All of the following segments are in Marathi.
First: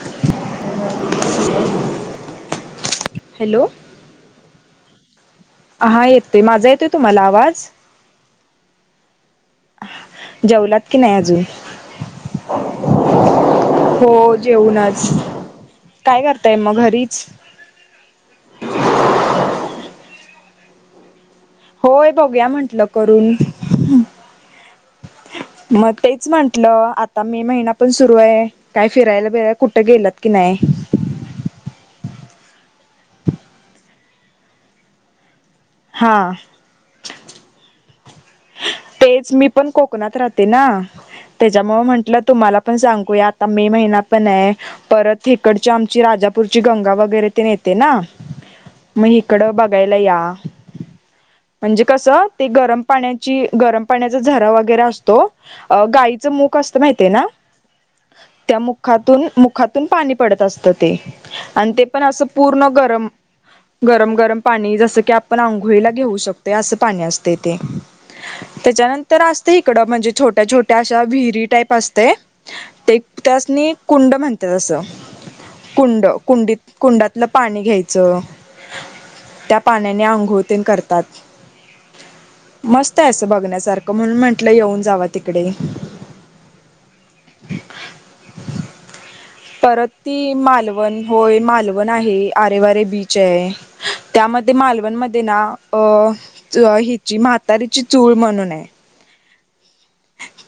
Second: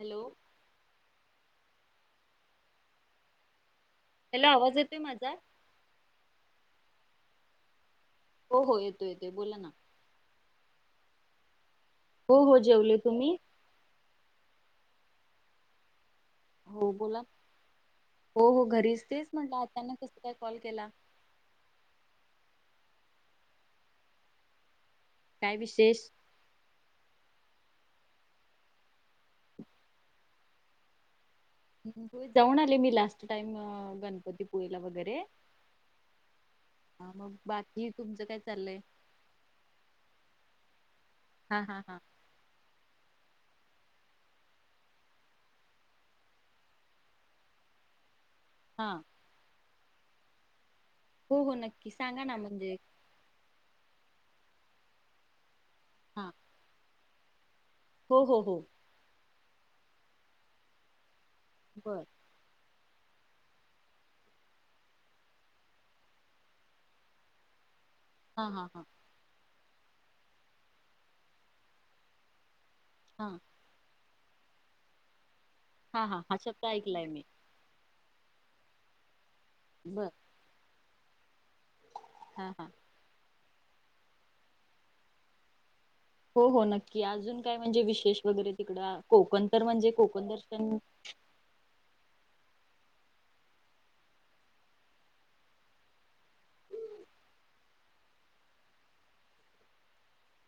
हॅलो [unintelligible] [unintelligible] हॅलो हॅलो आवांज येतोय माझां हां येतोय माझां येतोय तुम्हांला आवांज हो हो येतोय येतोय बोलां नां जेवलांत कि नाहीं अजूंन हो हो जेवले तुम्हीं हो जेऊलाचं कायं गं हो बोलां नां हो हो घरीच तेचं म्हटलं आतांना कसं कायं कॉल केलां होय बघूंया म्हंटलं करूंन काय मंग विशेष? तेचं म्हटलं आंता मे महिना पणं सुरु आहे कायं फिरायला बिरायला कुठं गेलात की नाहीं हो जाऊंन आले मी लास्टं टाईम गणपतीपुळेलां वगैरें हां हां मंग बाकी तुमचं कायं तेचं मी पणं कोकणांत राहते नां हा हा त्यांच्यामुळे हा. म्हंटलं तुम्हांला पणं सांगूया आंता मे महिना पणं आहे. परंत हिकडची आमची राजापूरची गंगा वगैरे तेन येते नां हां हिकडं बघांयला यां हो हो म्हणजे नक्की सांगा कसं ना ते म्हणजे गरमं पाण्यां जे गरमं पाण्यांचा झरा वगैरें असतों. अहो हा. गाईचं मुख असतं माहिती आहे नां हो हो हो. त्यां मूक मूखातूंन मुखातूंन पाणी पडतं असतं ते आणि ते बर पणं असं पूर्ण गरमं गरमं गरमं पाणी जसं की आपणं आंघोळीला घेऊं शकतोय असं पाणी असतंय ते हा हा हा त्यांच्यानंतर असते इकडं म्हणजे छोट्या छोट्या अशा विहिरी टाईप असतें ते हा त्यांसनी कुंड म्हणतेसं हा कुंड हा हा शब्द कुंडीत ऐकलाय मी कुंडातलं पाणी घ्यायचं चं त्यां पाण्यानें अंघोळवतेन करतांत हां मस्तं आहे असं बघण्यांसारखं म्हणूंन म्हंटलं येऊंन जांवा तिकडे हो हो नक्की अजूंन कायं म्हणजे विशेष वगैरें तिकडं कोंकण तरं म्हणजे कोंकण दर्शन होयं मालवण आहे आरेवारे बींच आहे. त्यांमध्ये मालवंणमध्ये नां अं हिची म्हातांरीची चूळं म्हणूंन आहे.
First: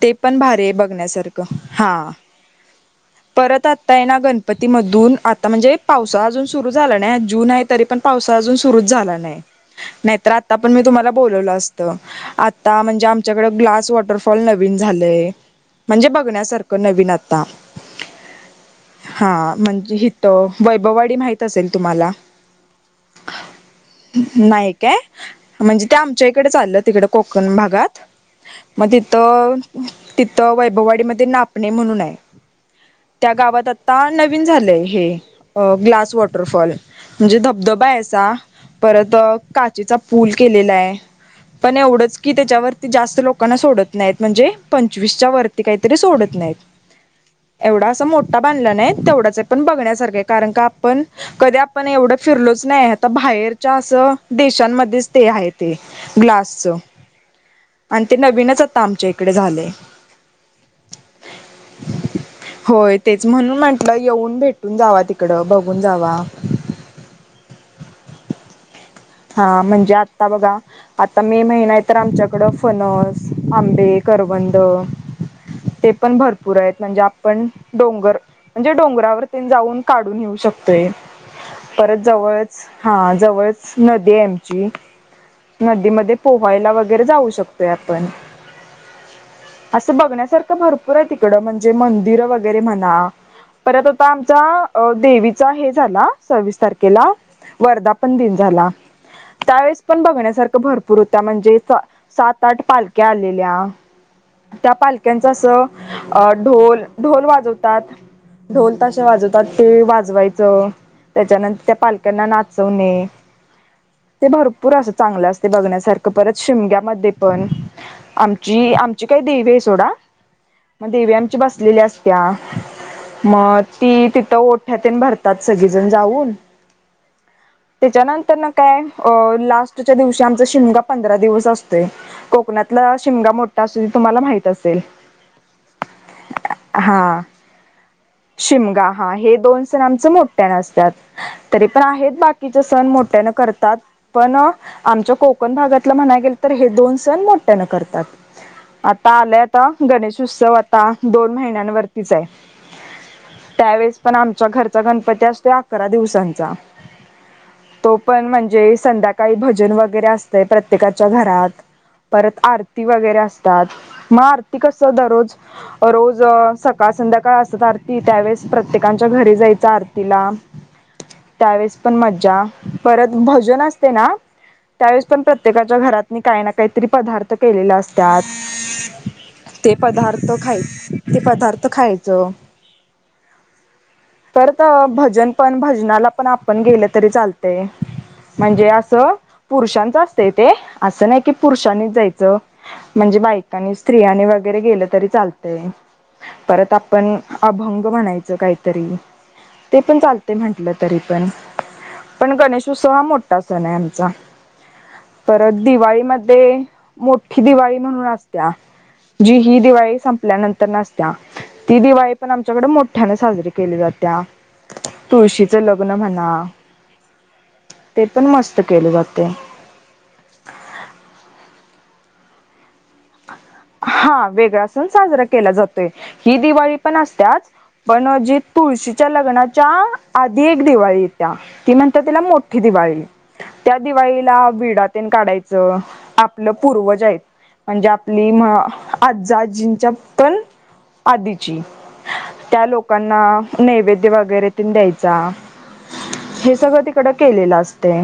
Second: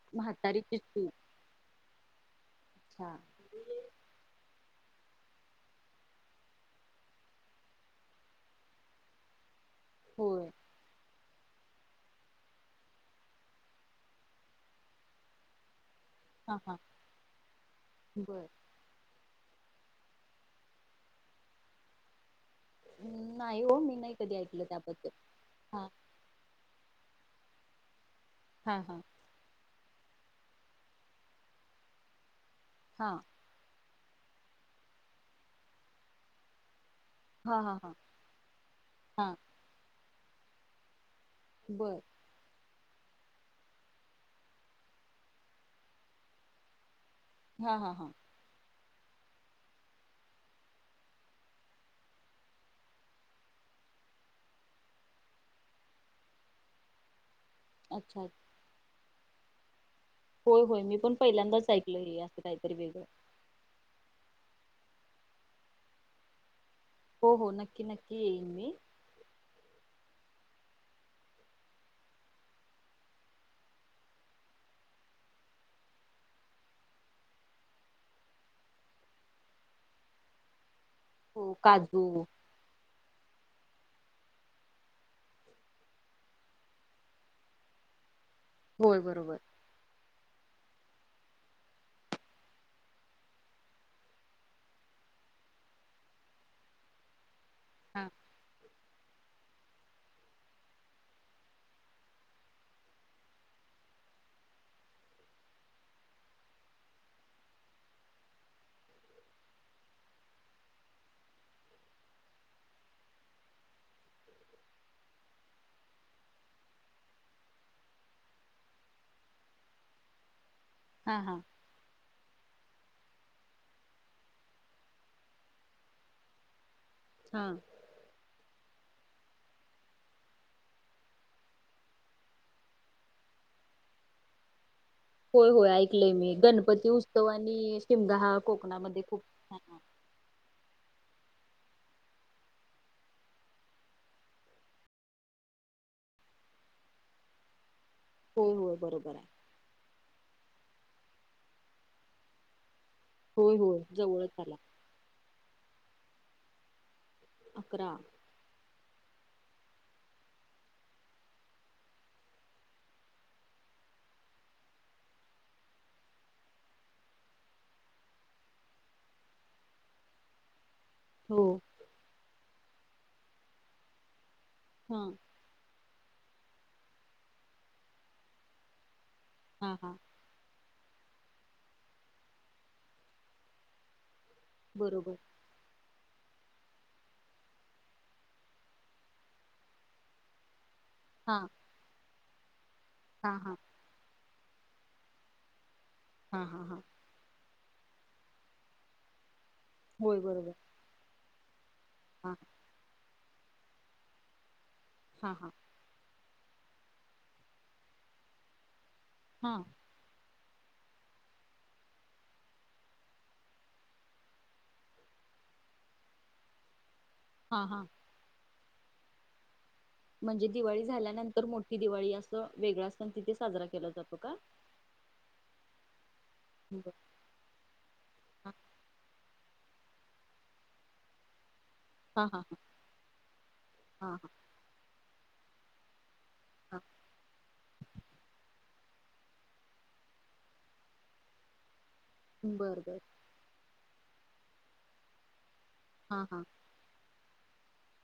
ते पणं भारी आहे म्हातारीची चूल बघण्यांसारखं हां अच्छा परंत आंत्ता आहे नां गणपतीमधूंन आंता म्हणजे पावसाळा अजूंन सुरूं झालां नाहीं अजूंन आहे तरी पणं पावसांळा अजूंन सुरुंच झालां नाहीं नाहीं तरं होय आंता पणं मी तुम्हांला बोलवलं असतं आंता म्हणजे आमच्यांकडे ग्लास वॉटर नवीन झांलय म्हणजे हा बघण्यांसारख हा नवीन आंता बर हां म्हणजे ईथ वैभवाडी माहित असेल तुम्हांला नाहीं हो मी नाहीं कधीं ऐकलं त्यांबद्दल हां इकडे चाललं तिकडे कोकण भागात हा मग ति हा तर तिथं वैभववाडीमध्ये नापणे म्हणून आहे. हां त्या गावात आत्ता नवीन झालं आहे हे ग्लास वॉटरफॉल म्हणजे हा हा धबधबा हा आहेचा परत हा काचेचा पूल केलेला आहे. पण बर एवढंच की त्याच्यावरती जास्त लोकांना सोडत नाही म्हणजे पंचवीसच्या वरती काहीतरी सोडत नाही हा एवढा हा अस हा मोठ टा बांधला नाही तेवढंच आहे पण बघण्यासारखं कारण का आपण कधी आपण एवढं फिरलोच नाही आता बाहेरच्या असं देशांमध्येच ते आहे ते. ग्लासच आणि ते अच्छा नवीनच आता आमच्या इकडे झालेय. होय होय मी पण पहिल्यांदाच ऐकलय असं काहीतरी होय वेगळं. तेच म्हणून म्हटलं येऊन भेटून जावा तिकडं बघून जावा. हो हो नक्की नक्की येईन मी. हा म्हणजे आता बघा आता मे महिना आहे तर आमच्याकडं फनस, आंबे करवंद ते पण भरपूर आहेत म्हणजे आपण डोंगर म्हणजे डोंगरावरती जाऊन काढून येेऊ शकतय. हो परत काजू जवळच हा जवळच नदी आमची. नदीमध्ये पोहायला वगैरे जाऊ शकतोय आपण. होय बरोबर. असं बघण्यासारखं भरपूर आहे तिकडं म्हणजे मंदिरं वगैरे म्हणा परत आता आमचा देवीचा हे झाला सव्वीस तारखेला हा वर्धापन दिन झाला त्यावेेळेस पण बघण्यासारख भरपूर होत म्हणजे सात आठ पालख्या आलेल्या. त्या पालख्यांचं असं ढोल ढोल वाजवतात. ढोल तसेे वाजवतात ते वाजवायचं. त्याच्यानंतर त्या पालकांना नाचवणे. ते भरपूर अस चांगलं असते बघण्यासारखं परत शिमग्यामध्ये पण आमची आमची काही देवी आहे सोडा मग देवी हा आमची हा बस लेल्या असत्या मग ती तिथं ओठ्यात भरतात सगळीजण जाऊन. हां त्याच्यानंतर ना काय अ लास्टच्या दिवशी आमचा शिमगा पंधरा दिवस असतो. कोकणातला शिमगा मोठा अस तुम्हाला माहित असेल. होय होय ऐकलय मी गणपती हा उत्सव आणि शिमगा हा शिमगा कोकणामध्ये हा खूप हे छान दोन आहे. सण आमचं मोठ्याने असतात तरी पण आहेत बाकीचे सण मोठ्यान करतात. पण आमच्या कोकण भागातला म्हणाय गेल तर हे दोन सण मोठ्यानं करतात. होय होय आता बरोबर आहे आलंय आता गणेश उत्सव आता दोन महिन्यांवरतीच आहे. होय होय त्यावेेळेस पण जवळच आमच्या आला घरचा गणपती असतो अकरा दिवसांचा. अकरा तो पण म्हणजे संध्याकाळी भजन वगैरे असतंय प्रत्येकाच्या घरात. परत आरती वगैरे असतात मग आरती कस दररोज रोज सकाळ संध्याकाळ असत आरती त्यावेळेस प्रत्येकांच्या घरी जायच आरतीला [inaudible] हो त्यावेेळेस पण मज्जा परत भजन असते ना हा त्यावेळेस पण प्रत प्रत्येकाच्या घरात काही ना काहीतरी पदार्थ केलेले असतात. हा ते हा पदार्थ तो खाय ते पदार्थ खायचं. करत बरोबर भजन पण भजनाला पण आपण गेलं तरी चालतेय. म्हणजे असं पुरुषांच असतंय ते असं नाही की हा पुरुषांनीच जायचं. म्हणजे हा हा बायकांनी स्त्रियांनी वगैरे गेलं तरी चालतय हा हा परत हा आपण. अभंग म्हणायचं काहीतरी ते पण होय चालते बरोबर म्हटलं तरी पण हा पण गणेशोत्सव हा मोठा सण आहे आमचा हा हा परत दिवाळीमध्ये ते मोठी दिवाळी म्हणून असत्या जी हा ही दिवाळी संप ल्या नंतर नसत्या ती दिवाळी पण आमच्याकडे मोठ्याने साजरी केल्या जात्या, तुळशीच लग्न म्हणा, हा हा. ते पण मस्त केले जाते. म्हणजे दिवाळी झाल्यानंतर मोठी दिवाळी असं वेगळा सण तिथे साजरा के हा वेगळासन साजरा केला जातोय ‌, ही दिवाळी बर. पण असतच. पणजी हा तुळशीच्या लग्नाच्या आधी एक दिवाळी येत्या ती म्हण तला हा हा मोठी दिवाळी त्या हा हा दिवाळीला विडातेन काढायच. आप हा पूर्वज आहेत म्हणजे आप आजजींच्या पण आधीची त्या बर बर लोकांना नैवेद्य वगैरे तेन द्यायचा हा हा हे सगळं तिकड केलेलं असते.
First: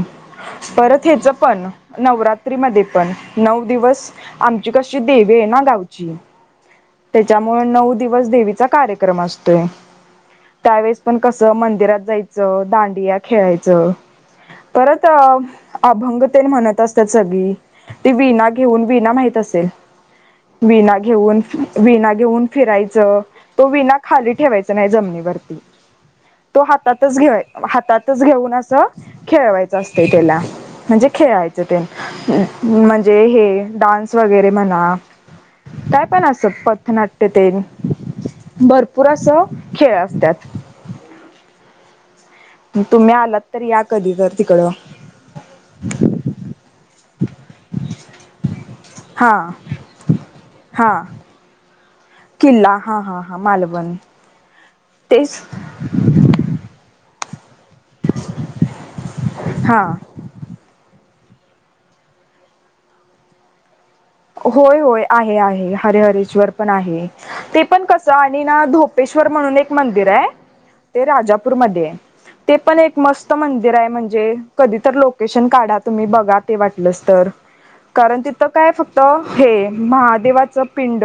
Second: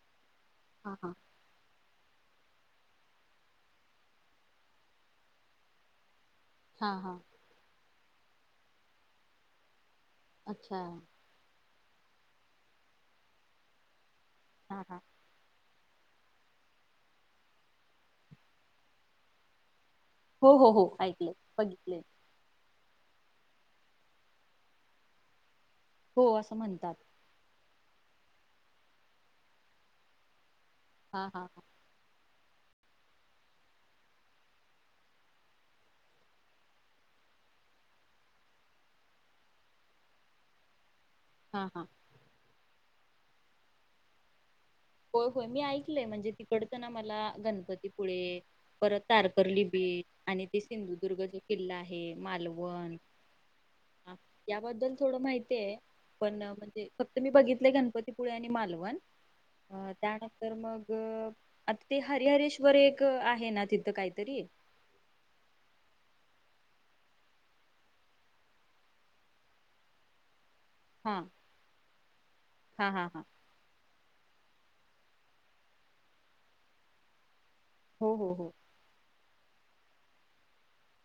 हा परत हा हेच पण नवरात्री मध्ये पण नऊ दिवस आ आमची कशी देवी आहे ना गावची, हा हा त्याच्या मुळा नऊ दिवस देवीचा कार्यक्रम असतोच. अच्छा त्यावेळेस पण कसं मंदिरात जायचं दांडिया खेळायचं हा हा परत अ अभंगतेन म्हणत असतात सगळी ती विणा घेऊन विणा माहत असेल. हो हो हो विणा ऐकलंय घेऊन, बघितलंय विणा घेऊन फिरायचं. तो विना खाली ठेवायच नाही जमनीवरती. हो असं तो म्हणतात हातातच घे -हातातच घेऊन असं खेळवायचं असतय त्याला. म्हणजे हा हा खेळायच तेन म्हणजे हे डान्स वगैरे म्हणा काय पण असं पथनाट्य तेन. भरपूर असं खेळ असतात. हा हा. तुम्ही आलात तर या कधी तर तिकडं. हो होय मी ऐकलय म्हणजे तिकडच ना मला गणपतीपुळे परत हा तारकर्ली बीच आणि ते हा सिंधुदुर्ग जो किल्ला आहे. किल्ला मालवण, हा हा हा मालवण याबद्दल थोडं तेच माहिती आहे, पण म्हणजे फक्त मी बघितले गणपतीपुळे आणि मालवण. अ हा त्यानंतर मग आता ते हरिहरेश्वर एक आहे ना तिथं काही होय होय आहे आहे हरे हरेश्वर पण आहे. ते पण कसं आणि ना धोपेश्वर म्हणून एक मंदिर आहे. ते हा राजापूरमध्ये आहे ते पण हा एक हा हा मस्त मंदिर आहे म्हणजे कधी तर लोकेशन काढा तुम्ही बघा ते वाटलच तर हो कारण हो तिथं हो काय फक्त त हे महादेवाचं पिंड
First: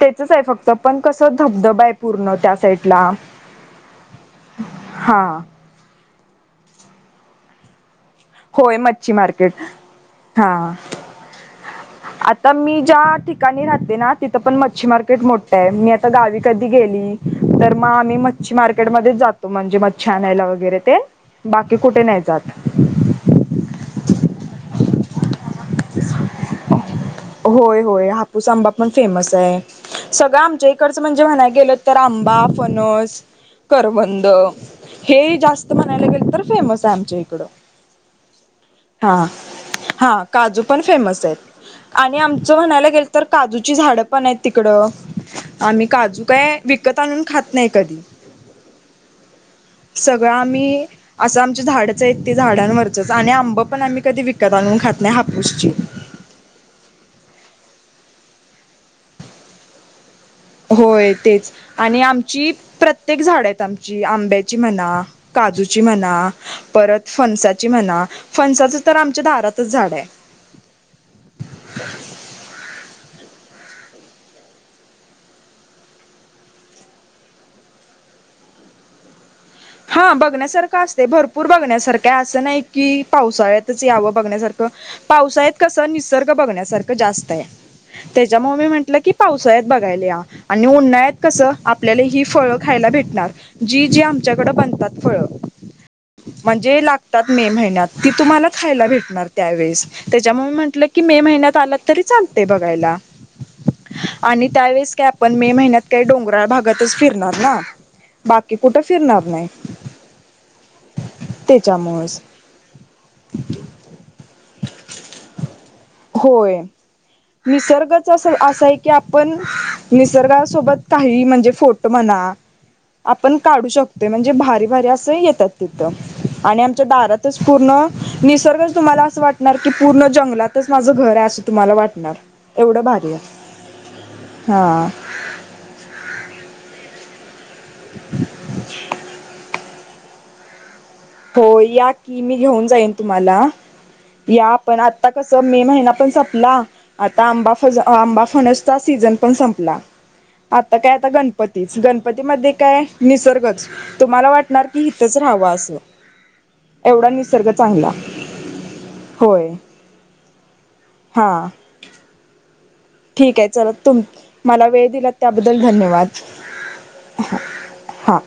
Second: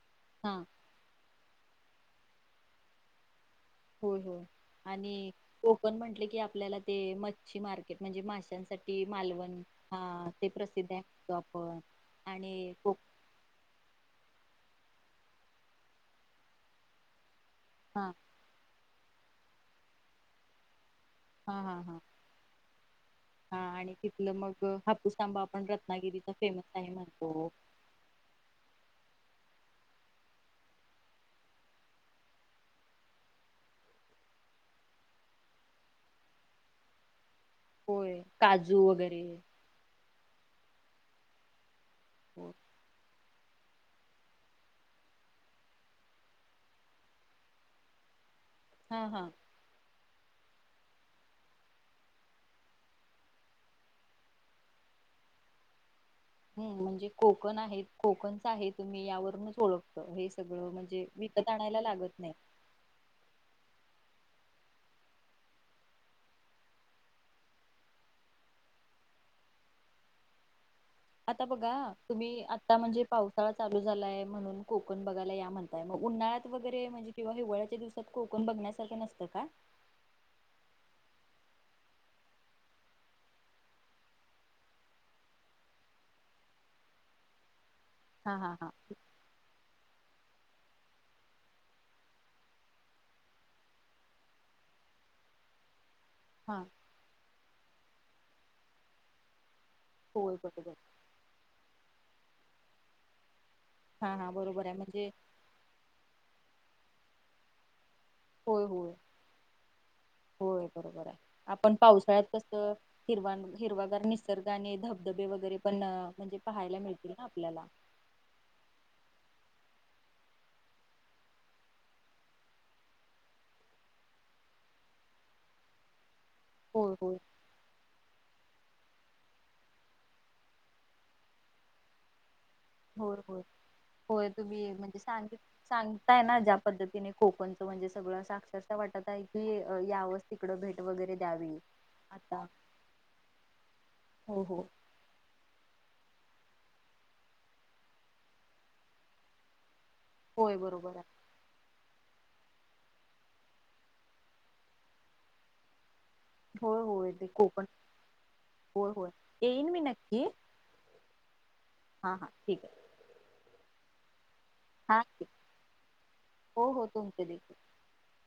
तेचच आहे हा फक्त. पण कस धबधबा आहे पूर्ण त्या साईटला. हो हो आणि कोकण म्हटले की आपल्याला ते मच्छी मार्केट म्हणजे होय माशांसाठी मच्छी मार्केट मालवण हा ते प्रसिद्ध आहे, परत आता आणि मी कोक ज्या ठिकाणी राहते ना तिथं पण मच्छी मार्केट मोट्ट आहे. मी आता गावी कधी गेली तर म हा आम्ही म च्छी मार्केट मध्ये जातो, म्हणजे मग मच्छी आनायला वगैरे ते हा हा बाकी हा कुठे नाही जात. हा आणि तिथलं मग हापूस आंबा पण रत्नागिरीचा. फेमस आहे म्हणतो होय, होय हापूस आंबा पण फेमस आहे. सगळं आमच्या इकडचं म्हणजे म्हणाय गेलो तर आंबा, फणस. करवंद हे जास्त म्हणायला गेल तर फेमस आहे आमच्या इकडं. होय काजू, वगैरे. हा काजू पण फेमस आहेत. आणि हो आमचं म्हणायला गेल तर, काजूची झाडं पण आहेत तिकडं. आम्ही काजू काय विकत आणून खात नाही कधी. हा, हा! सगळं आम्ही. असं आमचे झाडच आहेत ते झाडांवरचच, आणि आंब पण आम्ही कधी विकत आणून खात नाही हापूसची. हूं म्हणजे कोकण आहेत, कोकणच आहे तुम्ही यावरूनच ओळख त हे सगळं म्हणजे विकत आणायला लागत नाही. प्रत कित्येक झाड आहेत आमची आंब्याची म्हना, काजूची म्हणा. परत फणसाची म्हणा, फणसाचं तर आमच्या दारातच झाड आहे. आता बघा तुम्ही आता म्हणजे पावसाळा चालू झालाय म्हणून कोकण बघायला या म्हण काय मगं उन्हाळ्यात वगैरे म्हणजे किंवा हिवाळ्याच्यादिवसात कोकण बघण्यासारखं नसतं का? हा बघण्यासारखं असतेय, भरपूर बघण्यासारखं असं नाही की पावसाळ्यातच यावं बघण्यासारखं. पावसाळ्यात कस निसर्ग बघण्यासारखं जास्त आहे हा हा त्याच्यामुळ मी हा म्हटलं की पावसाळ्यात बघायला या, आणि उन्हाळ्यात कसं आपल्याला हि फळं खायला भेटणार. जी, जी आमच्याकडे बनतात फळ हा म्हणजे लाग तात मे महिन्यात, ती तुम्हाला खायला भेटणार त्यावेळेस होय त्याच्यामुळ म बरोबर म्हटलं कि मे महिन्यात आलात तरी चालतय बघायला हा हा आणि बरोबर आहे त्यावेळीस काय म्हणजे आपण मे महिन्यात काही डोंगराळ भागातच फिरणार ना? बाकी होय कुठे होय फिरणार नाही. होय बरोबर आहे, आपण त्याच्यामुळेच पावसाळ्यात कसं हिरवान हिरवागार निसर्ग आणि धबधबे, वगैरे पण म्हणजे पाहायला मिळतील ना आपल्याला. चस असं आहे की आपण निसर्गासोबत काही म्हणजे फोटो म्हणा. आपण काढू शकतोय, म्हणजे भारी, भारी असं येतात तिथं आणि आमच्या होय होय दारातच पूर्ण निसर्गच तुम्हाला असं वाटणार, की पूर्ण जंगलातच माझं घर आहे असं तुम्हाला वाटणार. एवढं भारी आहे बरबर होय तुम्ही हा म्हणजे सांगित सांगताय ना ज्या पद्धतीने कोकणचं म्हणजे सगळं, अस अक्षरशः वाटत आहे की अ यावच तिकडं भेट वगैरे. हो द्यावी या की मी आता घेऊन जाईन तुम्हाला, हो या हो आपण आ ता कसं मे महिना पण सपला. आता आंबा, फज आंबा फणसचा, सीझन पण संपला होय आता काय बरोबर आता आहे गण पतीच, गणपतीमध्ये काय निसर्गच, तुम्हाला वाटणार की इथेच राहावं असं. होय, एवढा होय ते निसर्ग कोकण चांगला होय, होय येईन मी नक्की. हा! हा, हां ठीक आहे. ठीक आहे चला तुम मला वेळ हा दिलात ठीक त्याबद्दल धन्यवाद. हो, हो तुमचे देखील. हां